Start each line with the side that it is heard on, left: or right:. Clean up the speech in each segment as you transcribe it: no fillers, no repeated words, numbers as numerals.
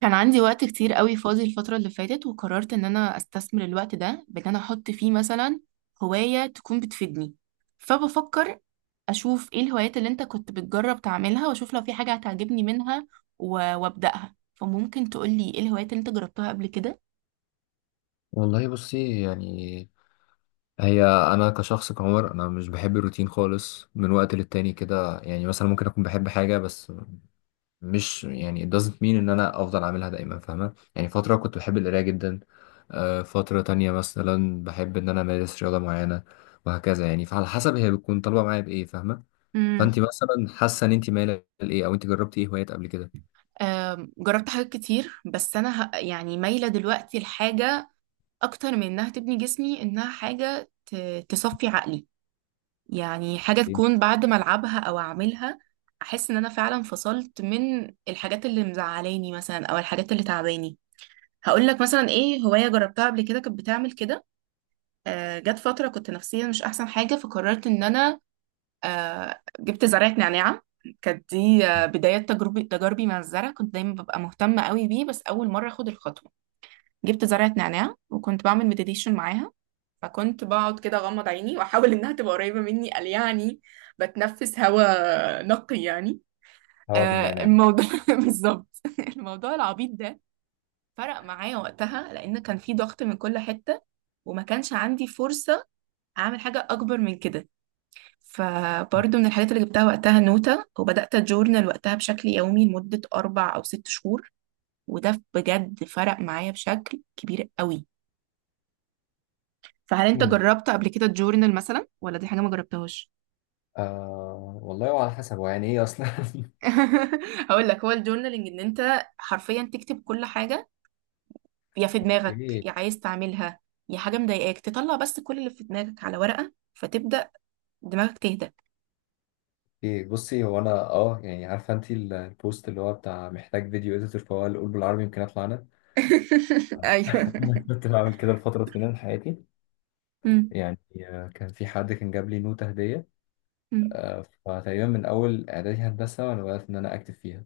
right: كان عندي وقت كتير قوي فاضي الفترة اللي فاتت، وقررت ان انا استثمر الوقت ده بان انا احط فيه مثلا هواية تكون بتفيدني. فبفكر اشوف ايه الهوايات اللي انت كنت بتجرب تعملها، واشوف لو في حاجة هتعجبني منها و- وابدأها. فممكن تقولي ايه الهوايات اللي انت جربتها قبل كده؟
left: والله بصي. يعني هي انا كشخص كعمر، انا مش بحب الروتين خالص. من وقت للتاني كده، يعني مثلا ممكن اكون بحب حاجه، بس مش يعني it doesn't mean ان انا افضل اعملها دايما، فاهمه يعني. فتره كنت بحب القرايه جدا. فتره تانية مثلا بحب ان انا امارس رياضه معينه، وهكذا يعني. فعلى حسب هي بتكون طالبه معايا بايه، فاهمه؟
right: امم.
left: فانت مثلا حاسه ان انت مايله لايه، او انت جربتي ايه هوايات قبل كده؟
right: جربت حاجات كتير، بس انا يعني مايلة دلوقتي لحاجة اكتر من انها تبني جسمي، انها حاجة تصفي عقلي. يعني حاجة
left: إيه؟
right: تكون بعد ما ألعبها أو أعملها أحس إن أنا فعلا فصلت من الحاجات اللي مزعلاني مثلا، أو الحاجات اللي تعباني. هقولك مثلا إيه هواية جربتها قبل كده كانت بتعمل كده. جت فترة كنت نفسيا مش أحسن حاجة، فقررت إن أنا جبت زرعة نعناع. كانت دي بداية تجاربي مع الزرع، كنت دايما ببقى مهتمة قوي بيه، بس أول مرة أخد الخطوة جبت زرعة نعناع، وكنت بعمل مديتيشن معاها. فكنت بقعد كده اغمض عيني واحاول انها تبقى قريبه مني، قال يعني بتنفس هواء نقي يعني.
left: هوا بالنعناع؟
right: الموضوع بالظبط، الموضوع العبيط ده فرق معايا وقتها، لان كان في ضغط من كل حته، وما كانش عندي فرصه اعمل حاجه اكبر من كده. فبرضه من الحاجات اللي جبتها وقتها نوتة، وبدأت أجورنال وقتها بشكل يومي لمدة أربع أو ست شهور، وده بجد فرق معايا بشكل كبير قوي. فهل أنت
left: مم.
right: جربت قبل كده تجورنال مثلا، ولا دي حاجة ما جربتهاش؟
left: آه والله، وعلى حسب هو يعني ايه اصلا.
right: هقول لك، هو الجورنالينج ان انت حرفيا تكتب كل حاجه، يا في دماغك
left: اوكي.
right: يا عايز تعملها، يا حاجه مضايقاك تطلع، بس كل اللي في دماغك على ورقه، فتبدا دماغك تهدى.
left: إيه، بصي، هو انا اه يعني عارفه انت البوست اللي هو بتاع محتاج فيديو اديتور؟ فهو اللي قول بالعربي يمكن اطلع انا.
right: ايوه.
left: انا كنت بعمل كده لفتره طويله من حياتي.
right: مم.
left: يعني كان في حد كان جاب لي نوتة هديه.
right: مم.
left: فتقريبا من اول اعدادي هندسه وانا بدات ان انا اكتب فيها،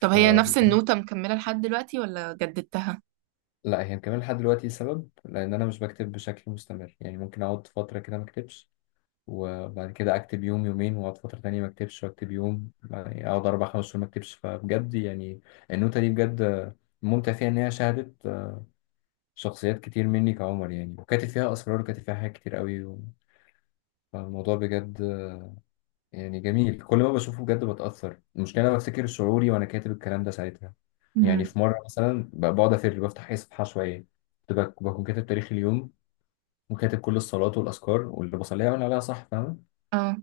right: طب هي نفس النوتة مكملة لحد دلوقتي ولا جددتها؟
left: هي مكمله لحد دلوقتي. سبب لان انا مش بكتب بشكل مستمر، يعني ممكن اقعد فتره كده ما اكتبش، وبعد كده اكتب يوم يومين، واقعد فتره تانية ما اكتبش، واكتب يوم. يعني اقعد اربع خمس شهور ما اكتبش. فبجد يعني النوتة دي بجد ممتع فيها ان هي شهدت شخصيات كتير مني كعمر يعني. وكاتب فيها اسرار، وكاتب فيها حاجات كتير قوي، و... فالموضوع بجد يعني جميل. كل ما بشوفه بجد بتأثر. المشكلة أنا بفتكر شعوري وأنا كاتب الكلام ده ساعتها. يعني
right: مم.
left: في مرة مثلا بقعد أفر بفتح أي صفحة شوية، كنت بكون كاتب تاريخ اليوم، وكاتب كل الصلوات والأذكار واللي بصليها وأنا عليها صح، فاهمة؟
right: اه.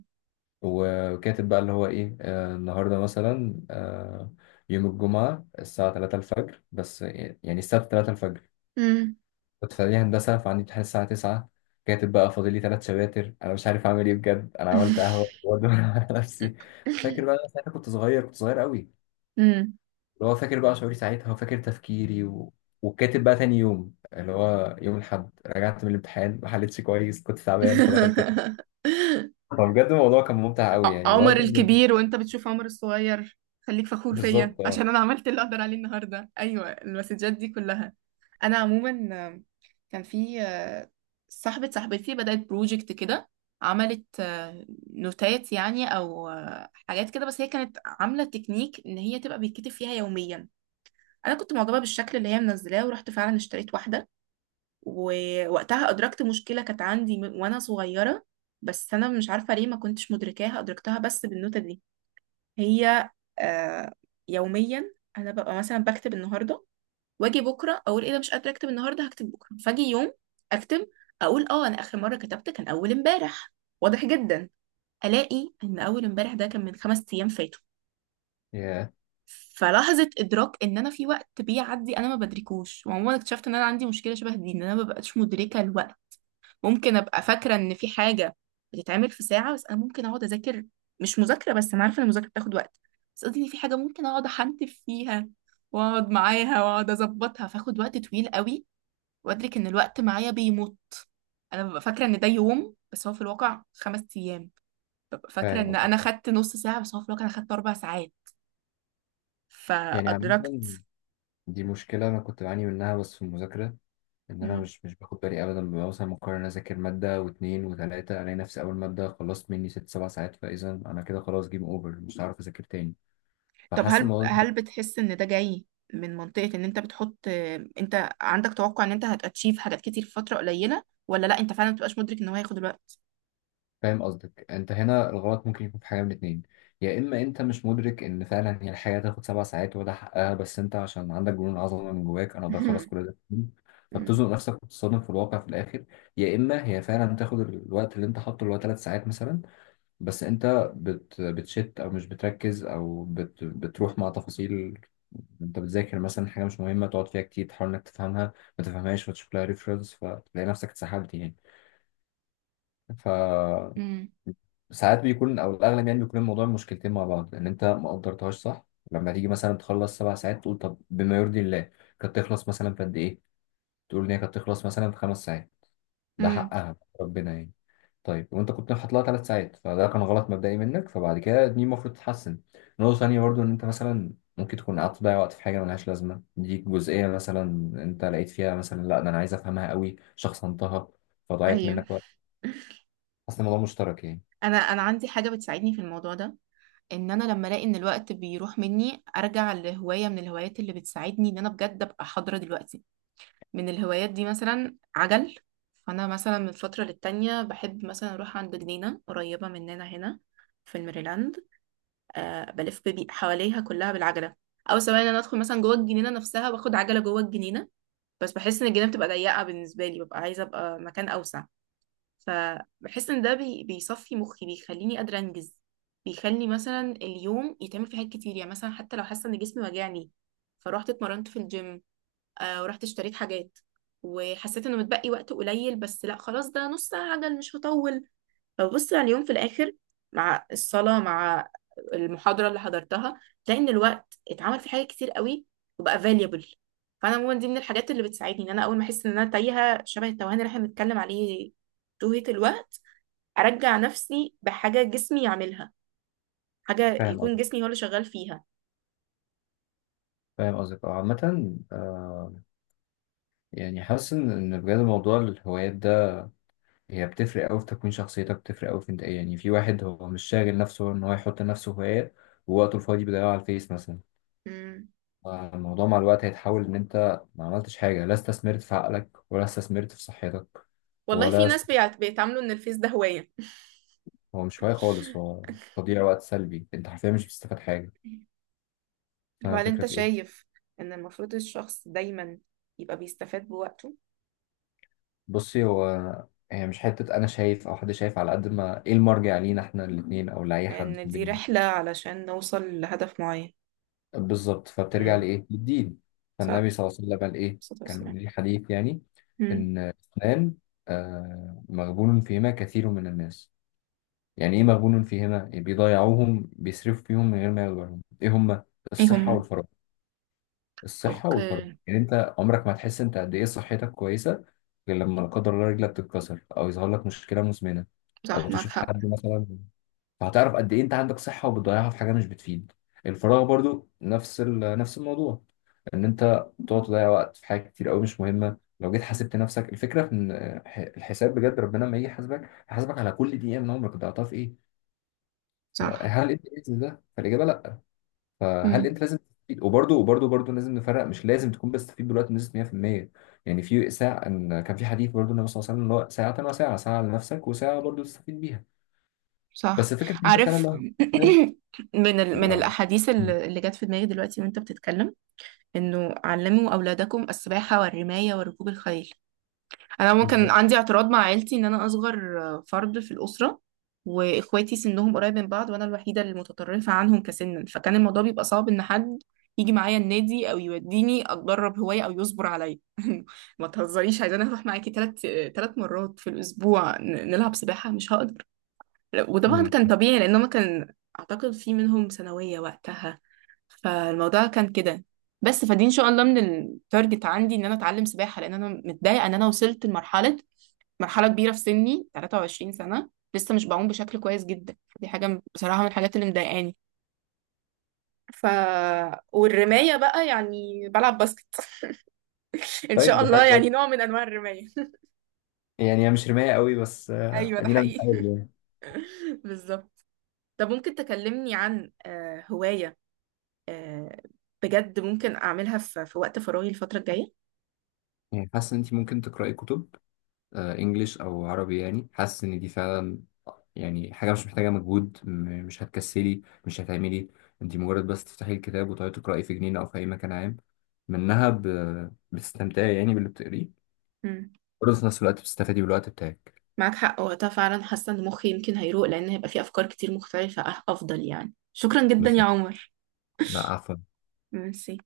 left: وكاتب بقى اللي هو ايه، آه، النهارده مثلا، آه، يوم الجمعة الساعة 3 الفجر، بس يعني السبت 3 الفجر.
right: مم.
left: كنت في إعدادية هندسة فعندي امتحان الساعة 9. كاتب بقى فاضل لي ثلاث شباتر، انا مش عارف اعمل ايه، بجد انا عملت قهوة وادور على نفسي. فاكر بقى أنا ساعتها كنت صغير، كنت صغير قوي.
right: مم.
left: اللي هو فاكر بقى شعوري ساعتها، وفاكر تفكيري، و... وكاتب بقى تاني يوم اللي هو يوم الأحد، رجعت من الامتحان ما حلتش كويس، كنت تعبان فدخلت. فبجد الموضوع كان ممتع قوي، يعني اللي هو
right: عمر
left: كان
right: الكبير وانت بتشوف عمر الصغير، خليك فخور فيا
left: بالظبط اه.
right: عشان انا عملت اللي اقدر عليه النهارده، ايوه المسجات دي كلها. انا عموما كان في صاحبتي بدأت بروجكت كده، عملت نوتات يعني، او حاجات كده. بس هي كانت عاملة تكنيك ان هي تبقى بيتكتب فيها يوميا. انا كنت معجبة بالشكل اللي هي منزلاه، ورحت فعلا اشتريت واحدة. ووقتها ادركت مشكلة كانت عندي وانا صغيرة، بس انا مش عارفة ليه ما كنتش مدركاها، ادركتها بس بالنوتة دي. هي آه يوميا انا ببقى مثلا بكتب النهارده، واجي بكره اقول ايه ده مش قادره اكتب النهارده هكتب بكره، فاجي يوم اكتب اقول انا اخر مره كتبت كان اول امبارح، واضح جدا. الاقي ان اول امبارح ده كان من خمس ايام فاتوا.
left: Yeah.
right: فلحظه ادراك ان انا في وقت بيعدي انا ما بدركوش، وعموما اكتشفت ان انا عندي مشكله شبه دي، ان انا ما ببقاش مدركه الوقت. ممكن ابقى فاكره ان في حاجه بتتعمل في ساعه، بس انا ممكن اقعد اذاكر، مش مذاكره، بس انا عارفه ان المذاكره بتاخد وقت، بس قصدي ان في حاجه ممكن اقعد احنتف فيها، واقعد معاها واقعد اظبطها فاخد وقت طويل قوي، وادرك ان الوقت معايا بيموت. انا ببقى فاكره ان ده يوم بس هو في الواقع خمس ايام. ببقى فاكره
left: فاهم
right: ان
left: قصدك.
right: انا خدت نص ساعه، بس هو في الواقع انا خدت اربع ساعات.
left: يعني
right: فادركت.
left: عامة دي مشكلة أنا كنت بعاني منها بس في المذاكرة. إن أنا مش باخد بالي أبدا، ببقى مثلا مقرر أذاكر مادة واتنين وتلاتة، ألاقي نفسي أول مادة خلصت مني ست سبع ساعات. فإذا أنا كده خلاص جيم أوفر، مش هعرف أذاكر تاني.
right: طب
left: فحاسس الموضوع ده-
right: هل بتحس ان ده جاي من منطقة ان انت بتحط، انت عندك توقع ان انت هتاتشيف حاجات كتير في فترة قليلة، ولا لا انت فعلا مبتبقاش مدرك ان هو هياخد الوقت؟
left: فاهم قصدك. أنت هنا الغلط ممكن يكون في حاجة من اتنين. يا إما أنت مش مدرك إن فعلا هي الحياة تاخد سبع ساعات وده حقها، بس أنت عشان عندك جنون عظمة من جواك، أنا أقدر أخلص كل ده في يوم،
right: مم.
left: فبتزنق نفسك وتتصدم في الواقع في الآخر. يا إما هي فعلا بتاخد الوقت اللي أنت حاطه اللي هو تلات ساعات مثلا، بس انت بتشت او مش بتركز، او بتروح مع تفاصيل. انت بتذاكر مثلا حاجه مش مهمه، تقعد فيها كتير تحاول انك تفهمها، ما تفهمهاش فتشوف لها ريفرنس، فتلاقي نفسك اتسحلت يعني. ف
right: امم.
left: ساعات بيكون، او الاغلب يعني بيكون الموضوع مشكلتين مع بعض. ان انت ما قدرتهاش صح، لما تيجي مثلا تخلص سبع ساعات، تقول طب بما يرضي الله كانت تخلص مثلا في قد ايه؟ تقول ان هي كانت تخلص مثلا في خمس ساعات، ده
right: امم.
left: حقها ربنا يعني. طيب وانت كنت حاطط لها ثلاث ساعات، فده كان غلط مبدئي منك، فبعد كده دي المفروض تتحسن. نقطة تانية برضو ان انت مثلا ممكن تكون قعدت تضيع وقت في حاجة ملهاش لازمة. دي جزئية مثلا انت لقيت فيها مثلا، لا ده انا عايز افهمها قوي، شخصنتها، فضيعت
right: ايوه.
left: منك وقت. اصل الموضوع مشترك يعني.
right: انا عندي حاجة بتساعدني في الموضوع ده، ان انا لما الاقي ان الوقت بيروح مني ارجع لهواية من الهوايات اللي بتساعدني ان انا بجد ابقى حاضرة دلوقتي. من الهوايات دي مثلا عجل. فانا مثلا من فترة للتانية بحب مثلا اروح عند جنينة قريبة مننا هنا في الميريلاند، بلف حواليها كلها بالعجله، او سواء ان انا ادخل مثلا جوه الجنينه نفسها واخد عجله جوه الجنينه. بس بحس ان الجنينه بتبقى ضيقه بالنسبه لي، ببقى عايزه ابقى مكان اوسع. فبحس ان ده بيصفي مخي، بيخليني قادره انجز، بيخلي مثلا اليوم يتعمل فيه حاجات كتير. يعني مثلا حتى لو حاسه ان جسمي وجعني فروحت اتمرنت في الجيم، ورحت اشتريت حاجات، وحسيت انه متبقي وقت قليل، بس لا خلاص ده نص ساعه عجل مش هطول. فببص على اليوم في الآخر مع الصلاة، مع المحاضرة اللي حضرتها، تلاقي إن الوقت اتعمل فيه حاجات كتير قوي، وبقى valuable. فأنا عموما دي من الحاجات اللي بتساعدني إن أنا أول ما أحس إن أنا تايهة شبه التوهان اللي إحنا بنتكلم عليه، توهة الوقت، أرجع نفسي بحاجة جسمي يعملها، حاجة
left: فاهم
right: يكون
left: قصدك،
right: جسمي هو اللي شغال فيها.
left: فاهم قصدك اه. عامة آه، يعني حاسس ان إن بجد موضوع الهوايات ده هي بتفرق قوي في تكوين شخصيتك، بتفرق قوي في انت ايه يعني. في واحد هو مش شاغل نفسه ان هو يحط لنفسه هوايات، ووقته الفاضي بيضيعه على الفيس مثلا.
right: مم.
left: الموضوع مع الوقت هيتحول ان انت ما عملتش حاجه، لا استثمرت في عقلك ولا استثمرت في صحتك.
right: والله في
left: ولا است...
right: ناس بيتعاملوا إن الفيس ده هواية.
left: هو مش هواية خالص، هو تضييع وقت سلبي. انت حرفيا مش بتستفاد حاجه. فاهم
right: وهل
left: الفكره
right: أنت
left: في ايه؟
right: شايف إن المفروض الشخص دايما يبقى بيستفاد بوقته؟
left: بصي هو هي مش حته انا شايف او حد شايف، على قد ما ايه المرجع لينا احنا الاثنين او لاي حد في
right: لأن دي
left: الدنيا.
right: رحلة علشان نوصل لهدف معين.
left: بالظبط. فبترجع
right: امم.
left: لايه؟ للدين.
right: صح،
left: فالنبي صلى الله عليه وسلم قال ايه؟
right: الصلاة
left: كان
right: والسلام.
left: ليه حديث يعني.
right: امم.
left: ان اثنان، آه، مغبون فيهما كثير من الناس. يعني إيه مغبون فيه هنا؟ إيه بيضيعوهم بيصرفوا فيهم من غير ما ياخدوا بالهم إيه هما؟
right: ايه
left: الصحة
right: هما؟
left: والفراغ. الصحة والفراغ،
right: اوكي.
left: يعني أنت عمرك ما هتحس أنت قد إيه صحتك كويسة، غير لما لا قدر الله رجلك تتكسر أو يظهر لك مشكلة مزمنة، أو
right: صح، معك
left: تشوف
right: حق.
left: حد مثلا. فهتعرف قد إيه أنت عندك صحة وبتضيعها في حاجة مش بتفيد. الفراغ برضو نفس نفس الموضوع. إن أنت تقعد تضيع وقت في حاجات كتير أوي مش مهمة. لو جيت حاسبت نفسك، الفكرة في إن الحساب بجد ربنا لما يجي يحاسبك، هيحاسبك على كل دقيقة من عمرك ضيعتها في إيه.
right: صح.
left: فهل انت باذن ده؟ فالاجابه لا. فهل
right: امم.
left: انت لازم تستفيد؟ وبرده وبرده برده لازم نفرق. مش لازم تكون بتستفيد بالوقت بنسبه 100%. يعني في ساعه، ان كان في حديث برده النبي صلى الله عليه وسلم اللي هو ساعه وساعه، ساعه لنفسك وساعه برده تستفيد بيها.
right: صح.
left: بس فكره انت فعلا
right: عارف.
left: لو هتستفاد.
right: من
left: لو
right: الأحاديث
left: مم.
right: اللي جت في دماغي دلوقتي وانت بتتكلم، انه علموا أولادكم السباحة والرماية وركوب الخيل. انا ممكن
left: بالظبط.
right: عندي اعتراض مع عيلتي، ان انا اصغر فرد في الاسره، واخواتي سنهم قريب من بعض وانا الوحيده المتطرفه عنهم كسنا، فكان الموضوع بيبقى صعب ان حد يجي معايا النادي او يوديني اتدرب هوايه او يصبر عليا. ما تهزريش، عايزه اروح معاكي ثلاث مرات في الاسبوع نلعب سباحه مش هقدر. وطبعا
left: مم.
right: كان طبيعي لان هما كان اعتقد في منهم ثانويه وقتها، فالموضوع كان كده. بس فدي ان شاء الله من التارجت عندي ان انا اتعلم سباحه، لان انا متضايقه ان انا وصلت مرحلة كبيرة في سني 23 سنة لسه مش بعوم بشكل كويس جدا. دي حاجة بصراحة من الحاجات اللي مضايقاني. ف والرماية بقى يعني بلعب باسكت، ان
left: طيب
right: شاء
left: دي
right: الله
left: حاجه
right: يعني
left: كويسه.
right: نوع من انواع الرماية.
left: يعني هي مش رمايه قوي، بس آه،
right: ايوه ده
left: ادينا بنحاول
right: حقيقي.
left: يعني.
right: بالظبط. طب ممكن تكلمني عن هواية آه، بجد ممكن اعملها في وقت فراغي الفترة الجاية.
left: يعني حاسه ان انت ممكن تقراي كتب، آه، انجليش او عربي. يعني حاسس ان دي فعلا، يعني حاجه مش محتاجه مجهود، مش هتكسلي مش هتعملي. انت مجرد بس تفتحي الكتاب وتقعدي تقراي في جنينه او في اي مكان. عام منها بتستمتعي يعني باللي بتقريه،
right: مم.
left: برضه في نفس الوقت بتستفادي بالوقت بتاعك.
right: معاك حق، وقتها فعلا حاسة ان مخي يمكن هيروق لان هيبقى فيه افكار كتير مختلفة افضل يعني. شكرا جدا يا
left: بالظبط.
right: عمر.
left: لا عفوا.
right: ميرسي.